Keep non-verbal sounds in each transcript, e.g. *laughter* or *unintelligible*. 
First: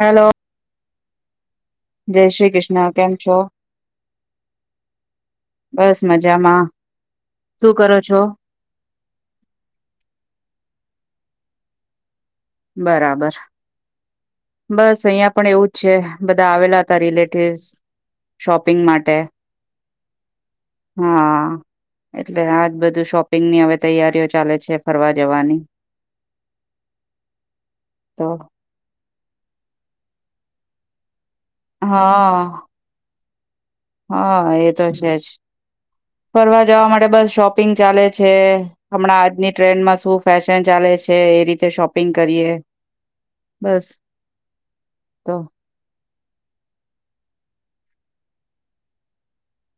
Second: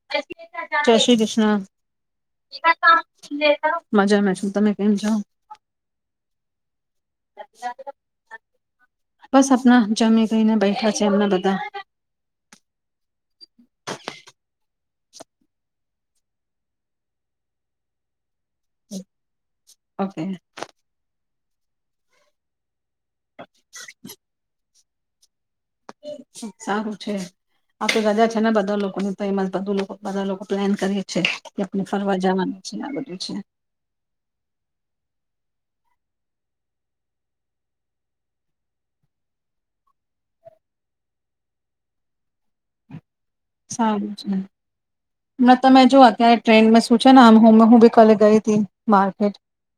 Hello Shri Krishna જય શ્રી કૃષ્ણ કેમ છો મજામાં છું તમે કેમ બસ મજામાં જાાવ શું કરો છો બસ આપણા જમી ગઈને બેઠા છે એમને બા બરાબર બસ અહિયાં પણ એવું જ છે બધા આવેલા હતા રિલેટિવસ શોપિંગ માટે ઓકે હા એટલે આજ બધું બધું શોપિંગ ની હવે તૈયારીઓ ચાલે છે ફરવા જવાની સારું છે આ તો રજા છે ને બધા લોકોને તો એમાં બધું લોકો બધા લોકો પ્લાન કરીએ છે આપણે ફરવા હા જવાનું છે આ બધું છે હા એ તો છેજ ફરવા જવા માટે બસ શોપિંગ ચાલે છે હમણાં આજની ટ્રેન્ડમાં શું ફેશન ચાલે છે એ રીતે શોપિંગ કરીએ બસ સારું છે તો મેતમેજોવા ક ટ્રેન્ડમાં શું છે આમ હું હું બી કલે ગઈ હતી માર્કેટ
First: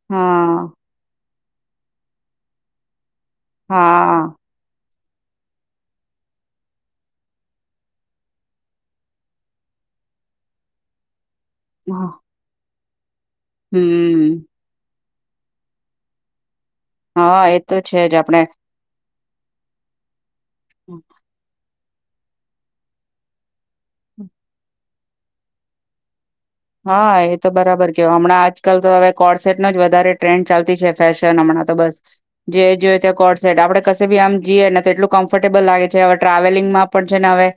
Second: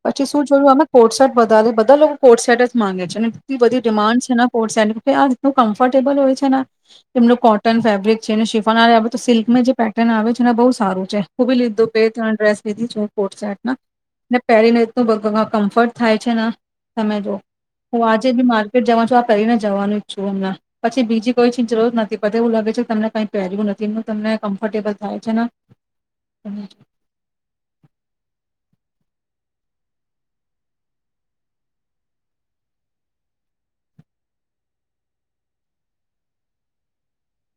પછી શું હા જોયું અમે કોસ્ટસેટ બધા બધા લોકો કોસસેટજ માંગે છે ને એટલી બઘી હા ડિમાન્ડ છે હા ને કોટસેટ ની અલા એટલુ બઘુ આ રીતું કફોટેબલ હોય છે ને એમનું કોટન ફેબ્રિક જે ને શિફેનઆવલેતો સિલ્કમાં જે પેટર્ન આવે છેને બહુ સારું છે ખૂબી લીધો પે ત્રણ ર્રેસ બધ છે ર્કોટસેટ હમ શટને પહેરીને તો કમ્ફર્ટ થાય છે ને તમે જો હા એ તો હું છે જ આજે આપણે બી માર્કેટ જવા છું આપ કરીને જવાનું ઈચ્છું હુણમણા પછી બીજી કોઈ ચિ જરૂર નથી પ એવું લાગે છે તમને કઈ પહેરવું નથી તમને કમ્ફર્ટેબલ થાય છે ને હા એ તો બરાબર કેવ હમણાં આજ આજકાલ તો હવે કોડસેટ ન જ વધારે ટ્રેન્ડ ચાલતી છે ફેશન હમણાં તો બસ જે જોઈએ તે કોડસેટ આપણે કશે બી આમ જઈએ ને તો એટલું કમ્ફર્ટેબલ લાગે છે હવે ટ્રાવેલિંગમાં પણ છે ને હવે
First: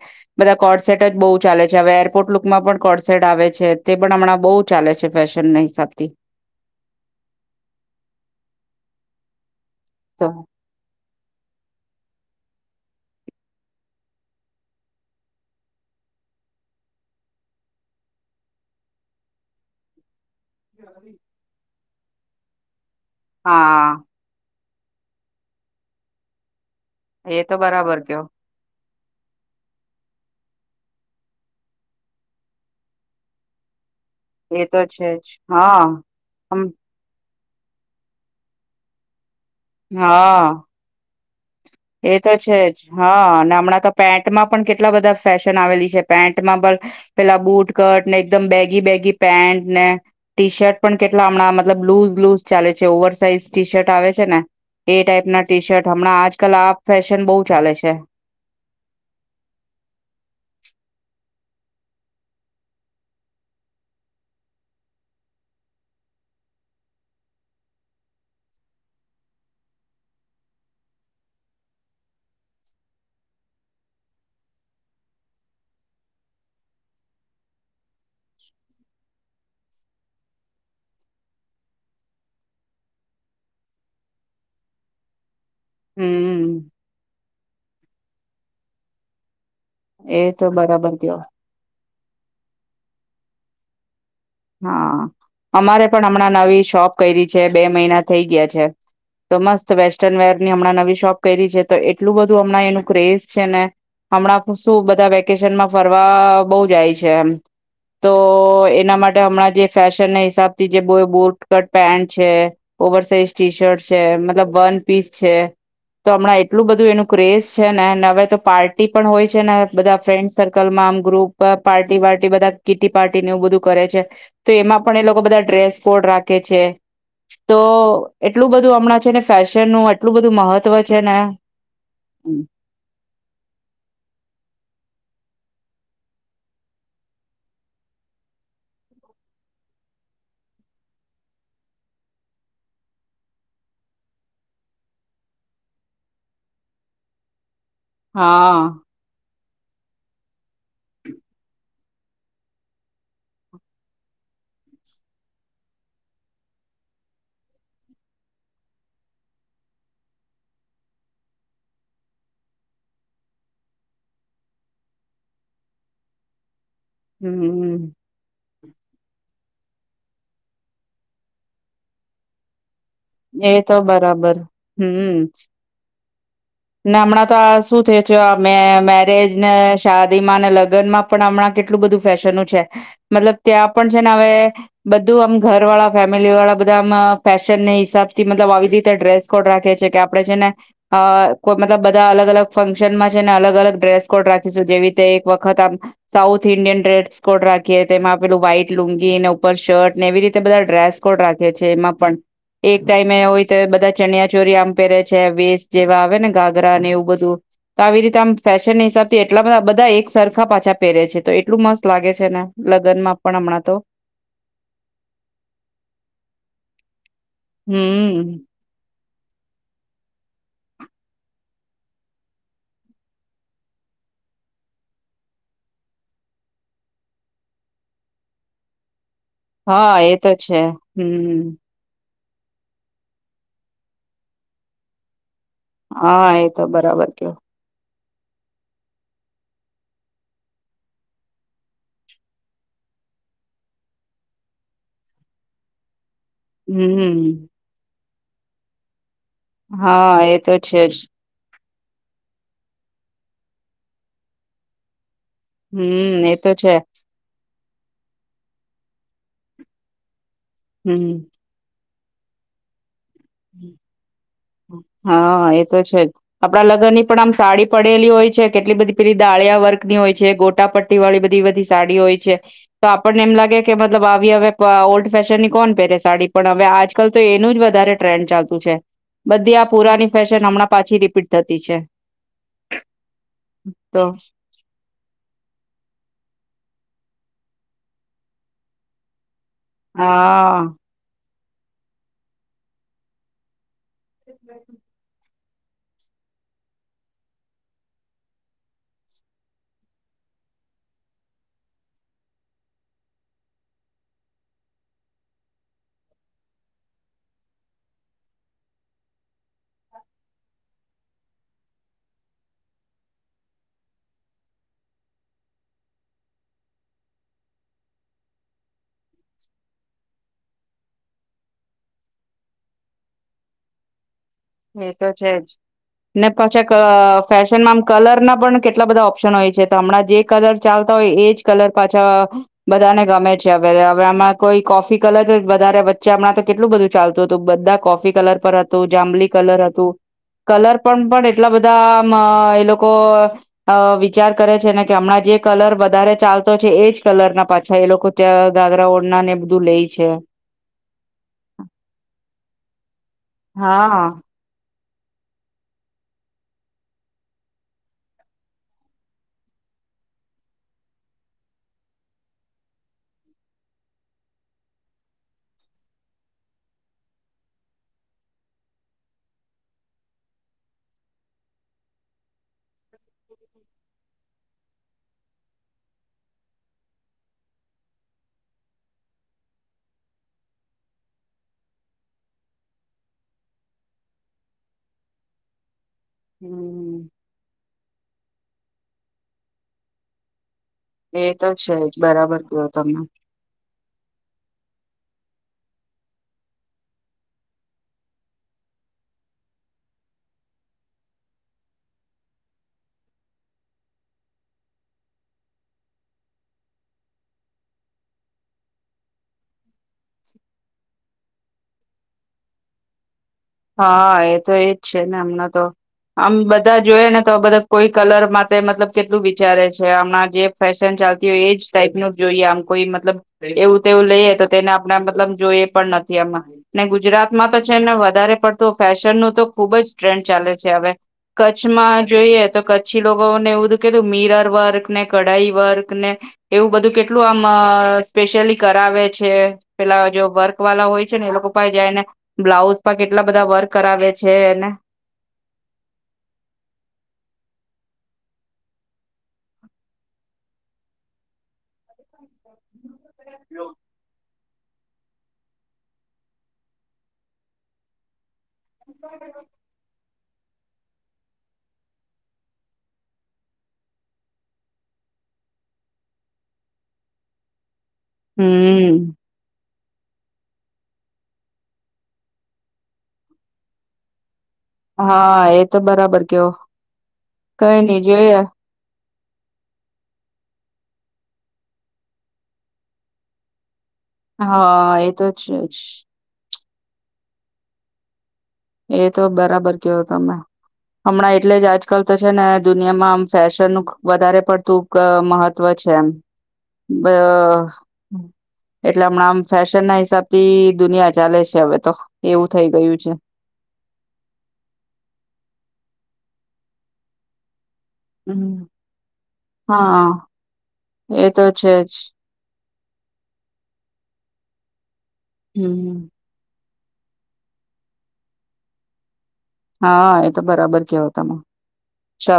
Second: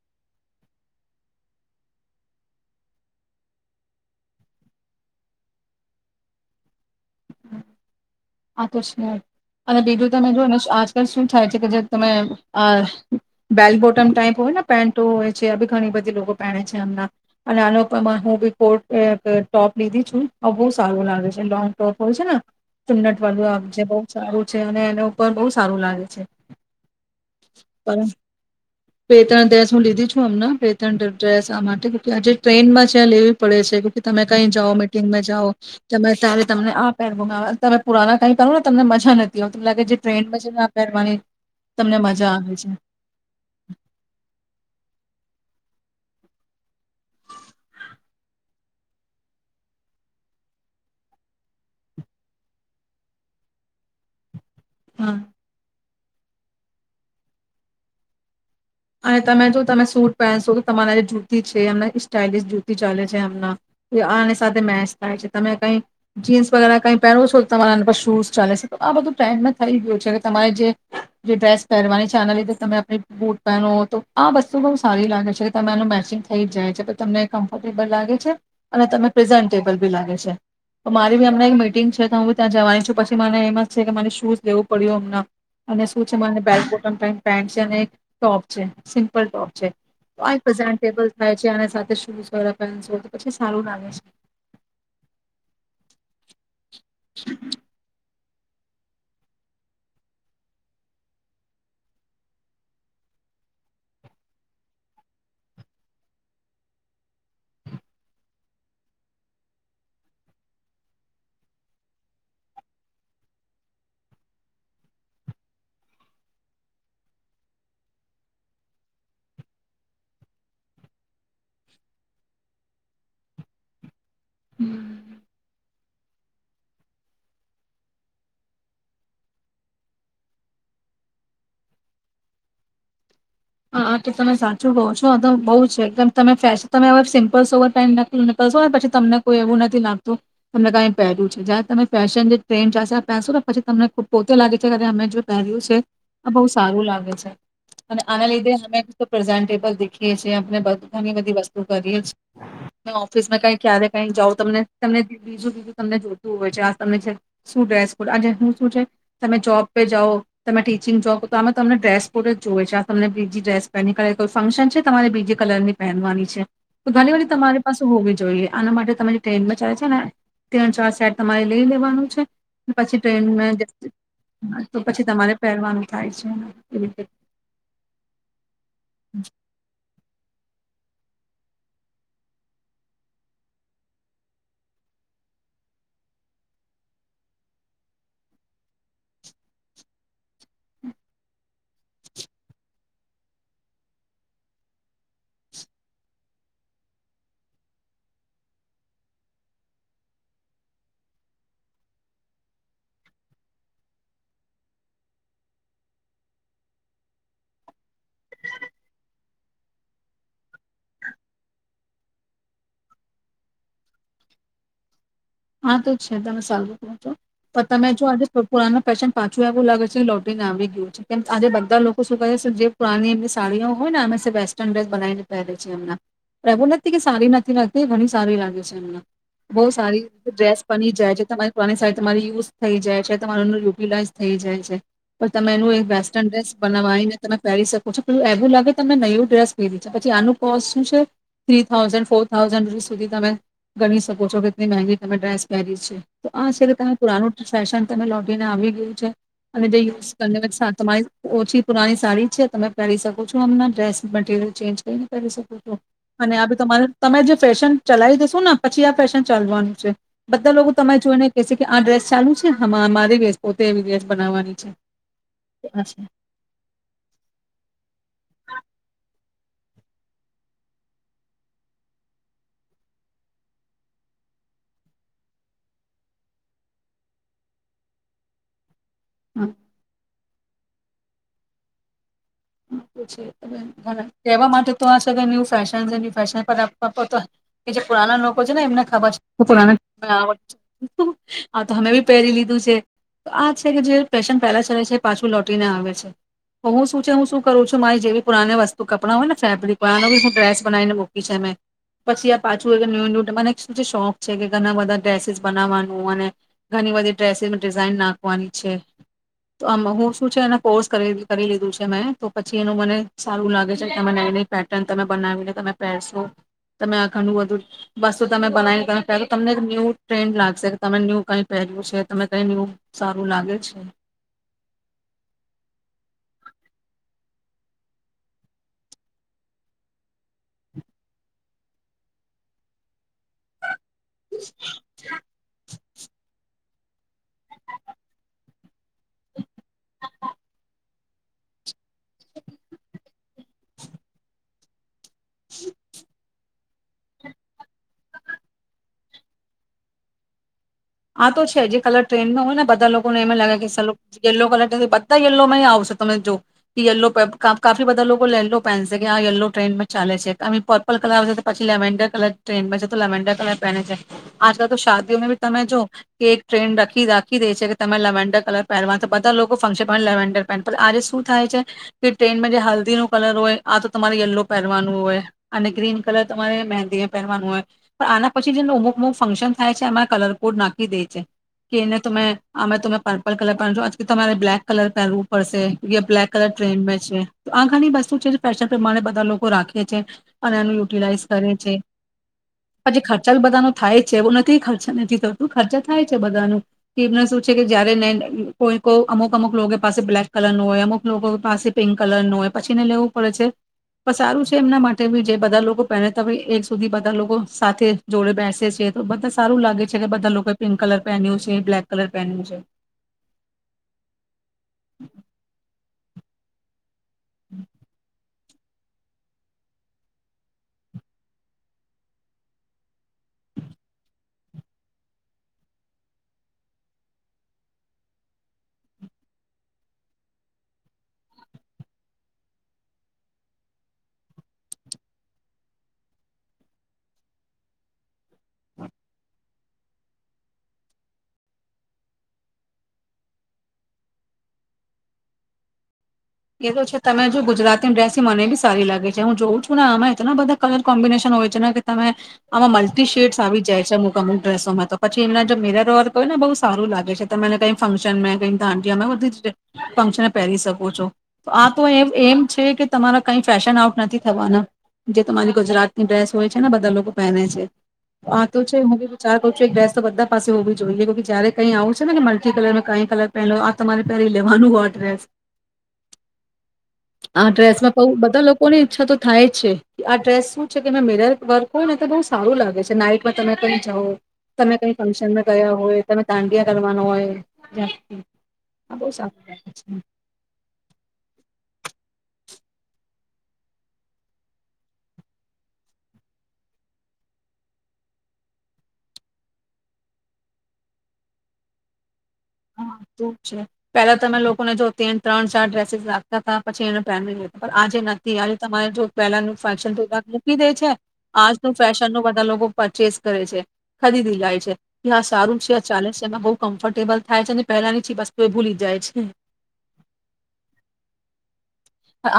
બધા કોડસેટ જ બહુ ચાલે છે હવે એરપોર્ટ લુકમાં પણ કોડસેટ આવે છે તે પણ હમણાં બઉુ ચાલે છે ફેશનના હિસાબથી આકર્ષણ અને બીજું તો તમે જોને આજકાલ શું થાય છે કે જે તમે અ બેલ બોટમ ટાાઈપ હોય ને પેન્ટો હોય છે આ બી ઘણી બધી લોકો પહેરે છે એમનાં અને આનો હું બી કોટ ટોપ લીધી છું આબહુ સારું લાગે છે લો તો પ છે ટુંનટ વાળું જે બહ હા સારું છે અને એને ઉપર બહુ સારું લાગે છે એ તો બરાબર કયો પે ત્રણ દ્રેસ હું લીધી છું અમને પે ત્રણ દ્રેસ આ માટે આજે ટ્રેનમાં છેં લેવી પડે છે કે તમે કઈ એ જાઓ તો છે મિટિંગમાં જ જાઓ હા તમે ત્યારે હમ તમને આ પહેરવ તમે પુરાના કઈ કરો ને તમને મજા નથી ત ત લાગે છે ટ્રેન્ડમાં હા છે પહેરવાની તમને એ મજા તો આવે છે જ હા અને હમણાં તો પેન્ટમાં પણ કેટલા બધા ફેશન આવેલી છે પેન્ટમાં પણ પેલા બુટ કટ ને એકદમ બેગી બેગી પેન્ટ ને ટી શર્ટ પણ કેટલા હમણાં મતલબ લુઝ લુઝ ચાલે છે ઓવર સાઇઝ ટી શર્ટ આવે છે ને એ હા ટાઈપ ના ટી શર્ટ હમણાં આજ કલા ફેશન બહુ ચાલે છે અને તમે જો તમે સૂટ પહેનશો તો તમારા જે જતી છે એમને સ્ટઇલિશ જુતી ચાલે છે એમના આની સાથે મેચ થાય છે તમે કઈ જીન્સ વગે કઈ પહેરવો છો તમારા આ પર શૂઝ ચાલે છે તો આ બધું ટ્રેન્ડમાં થઈ ગયું છે કે તમારે જે જે ડ્રેસ પહેરવાની છે આના લીધે તમે આપણી બૂટ નો તો આ વસ્તુ બહુ સારી લાગે છે કે તમે એનું મેચિંગ થઈ જ જાય છે પણ તમને કમ્ફર્ટેબલ લાગે છે અને તને પ્રેઝન્ટેબલ બી લાગે છે તો મારી બી અમને એક મીટિંગ છે તો હું બી ત્યાં જવાની છું પછી મને એમ જ છે કે મારે શૂઝ લેવું પડ્યું અમને અને શું છે મને હમ બેક બોટન પે પન્શ અને એક ટોપ છે સિમ્પલ ટોપ છે એ તો જ બરાબર ટેબલ કયો થાય છે અને સાથે સો પસો તો પછી સારું લાગે છે હા કરી છે બે મહિના થ ગયા છે તો મસ્ત વેસ્ટર્ન વરની હમણાં નવી શોપ કરી છે તો એટલું બધું હમણાં એનું ક્રેઝ છે ને હમણાં શ બધા વેકેશનમાં ફરવા બહ જાય છે એમ તો એના માટે હમણાં જે ફેશન ના હિસાબ થી જે બ બોટ કટ પેન્ટ છે ઓવર સાઇઝ ટી શર્ટ છે મતલબ વન પીસ છે તો હમણાં એટલું બધું એનું ક્રેઝ છે ને હવે તો પાર્ટી પણ હોય છે ને બધા ફ્રેન્ડ સર્કલમાં આમ ગ્રુપ પાર્ટી વાર્્ટ બધા કીટી પાર્ટીને એવું બધું કરે છે તો એમાં પણ એ લોકો બધા ડ્રેસ કોડ રાખે છે તો એટલું બધું હમણાં છે ને ફેશનનું એટલું બધું મહત્વ છે ને હા તો તમે સાચું કહો છો આ તો બહુ છેદમ તમે ફન તમે હવે સિમ્પલ સોવર પેન્ટ ન નીકળશો ને પછી તમને કોઈ એવું નથી લાગતું તમને કંઈ પહેર્યું છે જયારે તમે ફેશન જે ટ્રેન્ડશે આ પહેરશો ને પછી તમને ખૂબ પોતે લાગે છે અમે જો પહેર્યું છે આ બહુ સારું લાગે છે આ હા હમે પ્રેઝન્ટ દેખીએ છ છેએ ઘણી બધી વસ્તુ કરીએ છે ઓફિસમાં કઈ ક્યારે કઈ જાઓ તમ તમ બીજું બીજું તમને જોતું હોય છે આ તમને શું ડ્રેસ કોડ આજે હું શું છે તમે જોબ પે જાઓ તમે ટીચિંગ જો તો આ તમને ડ્રેસ કોડ જ જોયવે છે તમને બીજી ડ્રેસ પહેની કરે કોઈ ફંક્શન છે તમારે બીજી કલર ની પહેનવાની છે તો ઘણી બધ તમારી પાસે હમ્મ હોવી જોઈએ આના માટે તમારી ટ્રેનમાં ચાલે છે ને ત્રણ ચાર સાઈડ તમારે લઈ લેવાનું છે પછી એ ટ્રેનમાં જ તો બરાબર તો પછી તમારે પહેરવાનું થાય છે એવી રીતે નામણા ત શું થ થ મેરેજ ને શાદીમાંને લગનમાં પણ હમણાં કેટલું બધું ફેશન છે મતલબ ત્યાં પણ છે ને હવે બધું આમ ઘર વાળા ફેમિલી વાળા બધામ ફેશન હિસાબ થી મતલબ આવી રીતે ડ્રેસ કોડ રાખે છે કે આપડે છે ને અ કોઈ મતલબ બધા અલગ અલગ ફંક્શનમાં છે ને અલગ અલગ ડ્રેસ કોડ રાખીશું જેવી રીતે એક વખત આમ સાઉથ ઈન્ડિયન ડ્રેસ કોડ રાખીએ તો એમાં આપેલું વ્હાઈટ લુંગી ને ઉપર શર્ટ ને એવી રીતે બધા ડ્રેસ કોડ રાખે છે એમાં પણ એક ટાઈમે એ હોય તો બધા ચનિયા ચોરી આમ પહેરે છે વેસ્ટ જેવા આવે ને ગાગરા ને એવું બધું તો આવી રીતે આમ ફેશન હિસાબથી એટલાધ બધા એક સરફા પાછા પહેરે છે તો એટલું મસ્ત લાગે છેને લગ્નમાં પણ હમણાં તો હા તો છે તમે સાલું કરો તો તો તમે જો આજે હમ થ પુરા ફેશન પાછું એવું લાગે છે લોટીને આવી ગયું છે કેમ આજે બધા લોકો શું કહે છે જે પુણી એમની સાડીઓ હોય ને અમે વેસ્ટર્ન ડ્રેસ બનાવીને પહેરે છે એમના પણ એવું નથી કે સારી નથી લાગતી એ ઘણી સારી લાગે છે એમને બહુ હા સારી એ તો છે ડ્રેસ બની જાય છે હમ તમારી પોની સા તમારી યુઝ થઈ જાય છે તમારોર યુટિલાઈઝ થઈ જાય છે પણ તમે એનું એક હા વેસ્ટર્ન એ ડ્રેસ તો બનાવાઈ બરાબર ને કયો તમે પહેરી શકો ઓછ પેલું એવું લાગે તમે નયું ડ્રેસ કીધી છે પછી આનું કોસ્ટ શું છે થ્રી થાઉઝન્ડ ફોર થાઉઝન્ડ ર સુધી તમે ગણી શકો છો કેટલી મગી તમે ડ્રઇસ પેરી છે તો આ છે કે તમે હમ પુરાણું ફેશન તમે લોટીને આવી ગયું છે અને જે યુઝ હા એ તો વ છે તમારી જ ઓછી પુરાની સાડી છે તમે પહેરી શકો છો અમના ડ્રેસ મટરિયલ ચેન્જ કરીને કરી શકો છો હમ અને એ આ તો છે તમારે તમે જે ફેશન ચલાવી દસુ ને પછી આ ફેશન ચાલવાનું છે બધા લોકો તમામે જોઈ હમ ને કહે છે કે આ ડ્રેસ ચાલુ છે હ હા એ તો આ છે હા આપડા લગ્ન ની પણ આમ સાડી પડેલી હોય છે કેટલી બધી પી દાળિયા વર્ક ની હોય છે ગોટા પટ્ટી વાળી બધી બધી સાડી હોય છે તો આપણને એમ લાગે કે મતલબ આવી હવે ઓલ્ડ ફેશનની કોણ પહેરે સાડી પણ હવે આજકાલ તો એનું જ વધારે ટ્રેન્ડ ચાલતુ છે બધ આ પુરાની ફેશન હમણાં પાછી રીપીટ થતી છે તો કવા માટે તો આ ન ફેશન ફેશનપ તો કે જે પુરા લોકો છે ને એમને ખબર છે *inaudible* હા આા તો અમે બી પહેરી લીધું છે તો આ છે કે જે ફેશન પહેલા ચલે છે પાછું લ લોટીને આવે છે તો હું શું હું શું કરું છું મારી જેવીુરાણે વસ્તુ કપડાં હોય ને ફેબ્રિક બી ડ્રેસ બનાવીને મૂકી છે મે પછી આ પાછુંય કે ન્યુ ન્યુ મને શું છે શોખ છે કે ઘણા બધા ડ્રેસીસ બનાવાનું અને ઘણી બધી ડ્રેસીસ ડિઝઇન નાખવાની છે તો આ હું શું છે એના કોર્સ કરી લીધું છ તો પછી એનું મને સારું લાગે છે કે તમે નવી નવી પેટર્ન તમે બનાવીને તમે પહેરશો તમે આ ઘનુંું બધું વસ્તુ તમે બનાવીને તમે પહેરશ તમને એક ન્યૂ ટ્રેન્ડ લાગશે કે તમે ન્યુ કઈ પહેરવ્યું છે તને કઈ ન્યૂ સારું લાગે છે એ તો છે જ ને પાછા ફેશનમાં આમ કલર ના પણ કેટલા બધા ઓપ્શન હોય છે તો હમણાં જે કલર ચાલતા હોય એજ કલર પાછા બધાને ગમે છે હવે આમાં કોઈ કોફી કલર વધારે વચ્ચે આપણા તો કેટલું બધું ચાલતું હત બધા કોફી કલર પર હતો જાંબલી હતું કલર પણ પણ એટલા બધા એ લોકો વિચાર કરે છે કે હમણાં જે કલર વધારે ચાલ તો છે એજ કલર ના પાછા એ લોકો ત્યાં ગાગરા ઓળના ને બધું લે છે આ તો છે જે કલર ટ્રેનમાં હોય ને બધા લોકોને એમે લાગે કે સ હા યલો કલર બધા યલો માં આવશે તમે જો યલો કાફી બધા લોકો લેલ્લો પહેનશે કે આ યલો ટ્રેન્ન માં ચાલે છે અ પર્પલ કલર આવશે પછી લેવેન્ડર કલર ટ્રેનમાં છે તો લેવેન્ડર કલર પહેને છે આજકાલ તો શાદીઓમાં બી તમે જો એક ટ્રેન રાખી રાખી દે છે કે તમે લેવેન્ડર કલર પહેરવા તો બધા લોકો ફંક્શન લેવેન્ડર પહે આજે શું થાય છે કે ટ્રેનમાં જે હલ્દી નો કલર હોય આ તો તમારે યલો પહેરવાનું હોય અને ગ્રીન કલર તમારે મહેંદીને પહેરવાનું હોય પણ આના પછી જે ઉમુકમુક ફંક્શન થાય છે એમાં કલર કુડ નાખી દે છેે કેને તમે અ તમે પર્પલર પહેન આજ તમારે બ્લલેક કલર પહેનવું પડસે બ્લેક કલર ટ્રેનમાં છે તો આ ઘાની બસ્તુ છે ફેશન પ્રમાણે બધા લોકો રાખીે છે અને એનું એ યુટિલાઈઝ તો કરે છે જ બરાબર કયો તમે. પછી ખર્ચાાલ બધાનો થાય છે નથી ખર્ચા નથી થતો ખર્ચા થાય છે બધાનું કે એમને શું છે કે જયારેને કોઈ કો અમુક અમુક લોકો પાસે બ્લેક કલર નો હોય અમુક લોકો પાસે પિંક કલર નો હોય પછી ને લેવું પડે છે પણ સારું છે એમના માટે બી જે બધા લોકો પહે તો એક સુધી બધા લોકો સાથે જોડે બેસે છે તો બધા સારું લાગે છે કે લોકો પિંક કલર પહેન્યું છે બ્લેક કલર પહેનર્યું છે હા એ તો એજ છે ને એમના તો આમ બધા જ જોઈ ને તો આ બધા કોઈ કલર મતલબ કેટલું વિચારે છે હમણાં જે ફેશન ચાલતી હોય એજ ટાઈપ નું જોઈએ આમ કોઈ મતલબ એવું તેવું લઈએ તો તેને આપણા મતલબ જોઈએ પણ નથી આમાં ને ગુજરાતમાં તો છેને વધારે તો ફેશન ન તો ખુબ જ ટ્રેન્ડ ચાલે છે હવે કચ્છમાં જોઈએ તો કચ્છી લોકોને એવું બધું કધું મીરર વર્ક ને કઢાઈ વર્ક ને એવું બધું કેટલું આમ સ્પેશિયલી કરાવે છે પેલા જો વર્ક વાળા હોય છે ને એ લોકો પાસે જાયને બ્લાઉઝ કે એટલા બધા વર્ક કરાવે છે એને એ તો છે તમે જો ગુજરાતીની ડ્રેસ મને બી સારી લાગે છે હું જોઉં છું ને આમાં એટલા બધા કલર કોમ્બિનેશન હોય છે કે તમે આમાં મ શેટ આવી જાય છે મુ મુ ્રેસોમાં તો પછી એમના જો મે રર હોય ને બહુ સારું લાગે છે ત મને કઈ ફંક્શન માં કઈ તા ફંક્શન પહેરી શકો છો આ તો એ એમ છે કે તમારા કઈ ફેશન આઉટ નથી થવાના જે તમારી ગુજરાતની ડ્રેસ હોય છે ને બધા લોકો પહેને છે હા તોું છે હમ હુંી વિચાર કરું છું એક તો બધા પાસે હોવું જોઈએ જય કઈ આવું છે ને કે મલ્ટ કલર કઈ કલર પહે આ તમારે પહેરી લેવાનું કોડરેસ હા એ તો બરાબર કેવો કઈ નહી બઉ બધા જોયા લોકોની ઈચ્છા તો થાય છે આ ડ્રેસ શું છે કે મિરર વર્ક હોય ને તો બહુ સારું લાગે છે નાઈટમાં તમે કઈ તમે કઈ હા એ તો ફંક્શનમાં છે ગયા જ હોય તમે દાંડિયા કરવાનું હોય આ એ બહુ તો સારું લાગે બરાબર છે કેવો તમે હમણાં એટલે જ આજકાલ તો છે ને દુનિયામાં આમ ફેશનનું વધારે પડતું મહત્વ છે એમ એટલે હમણાં આમ ફેશન ના હિસાબ થી દુનિયા ચાલે છે હવે તો એવું થઇ હા ગયું છે તું પેલા તમે લોકોને જો ત ત્રણ ચાર ડ્રેસીસ રાખતા હતા પછી એને પેન લ પણ આજે નથી આજે હમ તમારે જો પેલાનું ફેશન તો હા મૂકી દે છે એ તો છે આજનું જ ફેશન ન બધા લોકો પચીસ કરે છે ખરીદી જાય છે. કે હ સારું છે હમ ચાલે છે ને હો. કમ્ફર્ટેબલ થાય છે ને પહેલા ની જી બસ્તુ એ ભૂલી જાય છે. હા એ તો બરાબર કેવો તમે.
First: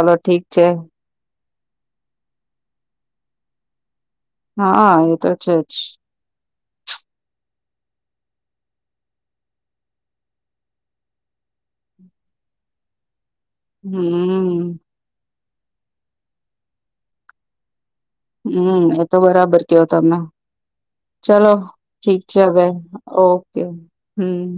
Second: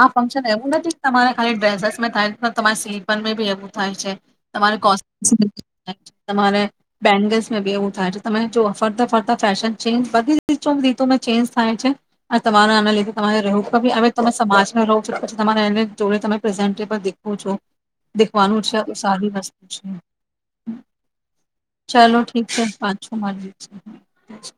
આ ઠીક ફંક્શન છે એવું નથી તમારે ખાલી ડ્રેસેસ મેં થાય તમારે સિલ્પન મે બી એવું થાય છે. તમારે હા કો એ તો છે જ *unintelligible* તમારે બેંગલ્સ મેબી એવું થાય છે તમે જો ફરતા ફરતા ફેશન ચેજ બધી રી *unintelligible* ચેન્જ થાય છે અને તમારે એ લીધું તમારે રહેવું તો બી અવે તમે હમ સમાજને રહો છો. તમારે એને જોડે તમે પ્રેઝન્ટએબલ દેખો છો. દેખવાનું હમ્મ છે એ તો સારી બરાબર વસ્તુ કયો છે તમે ચલો ઠીક ચાલો છે હવે પાછું મળીએ ઓકે છે. હમ્મ.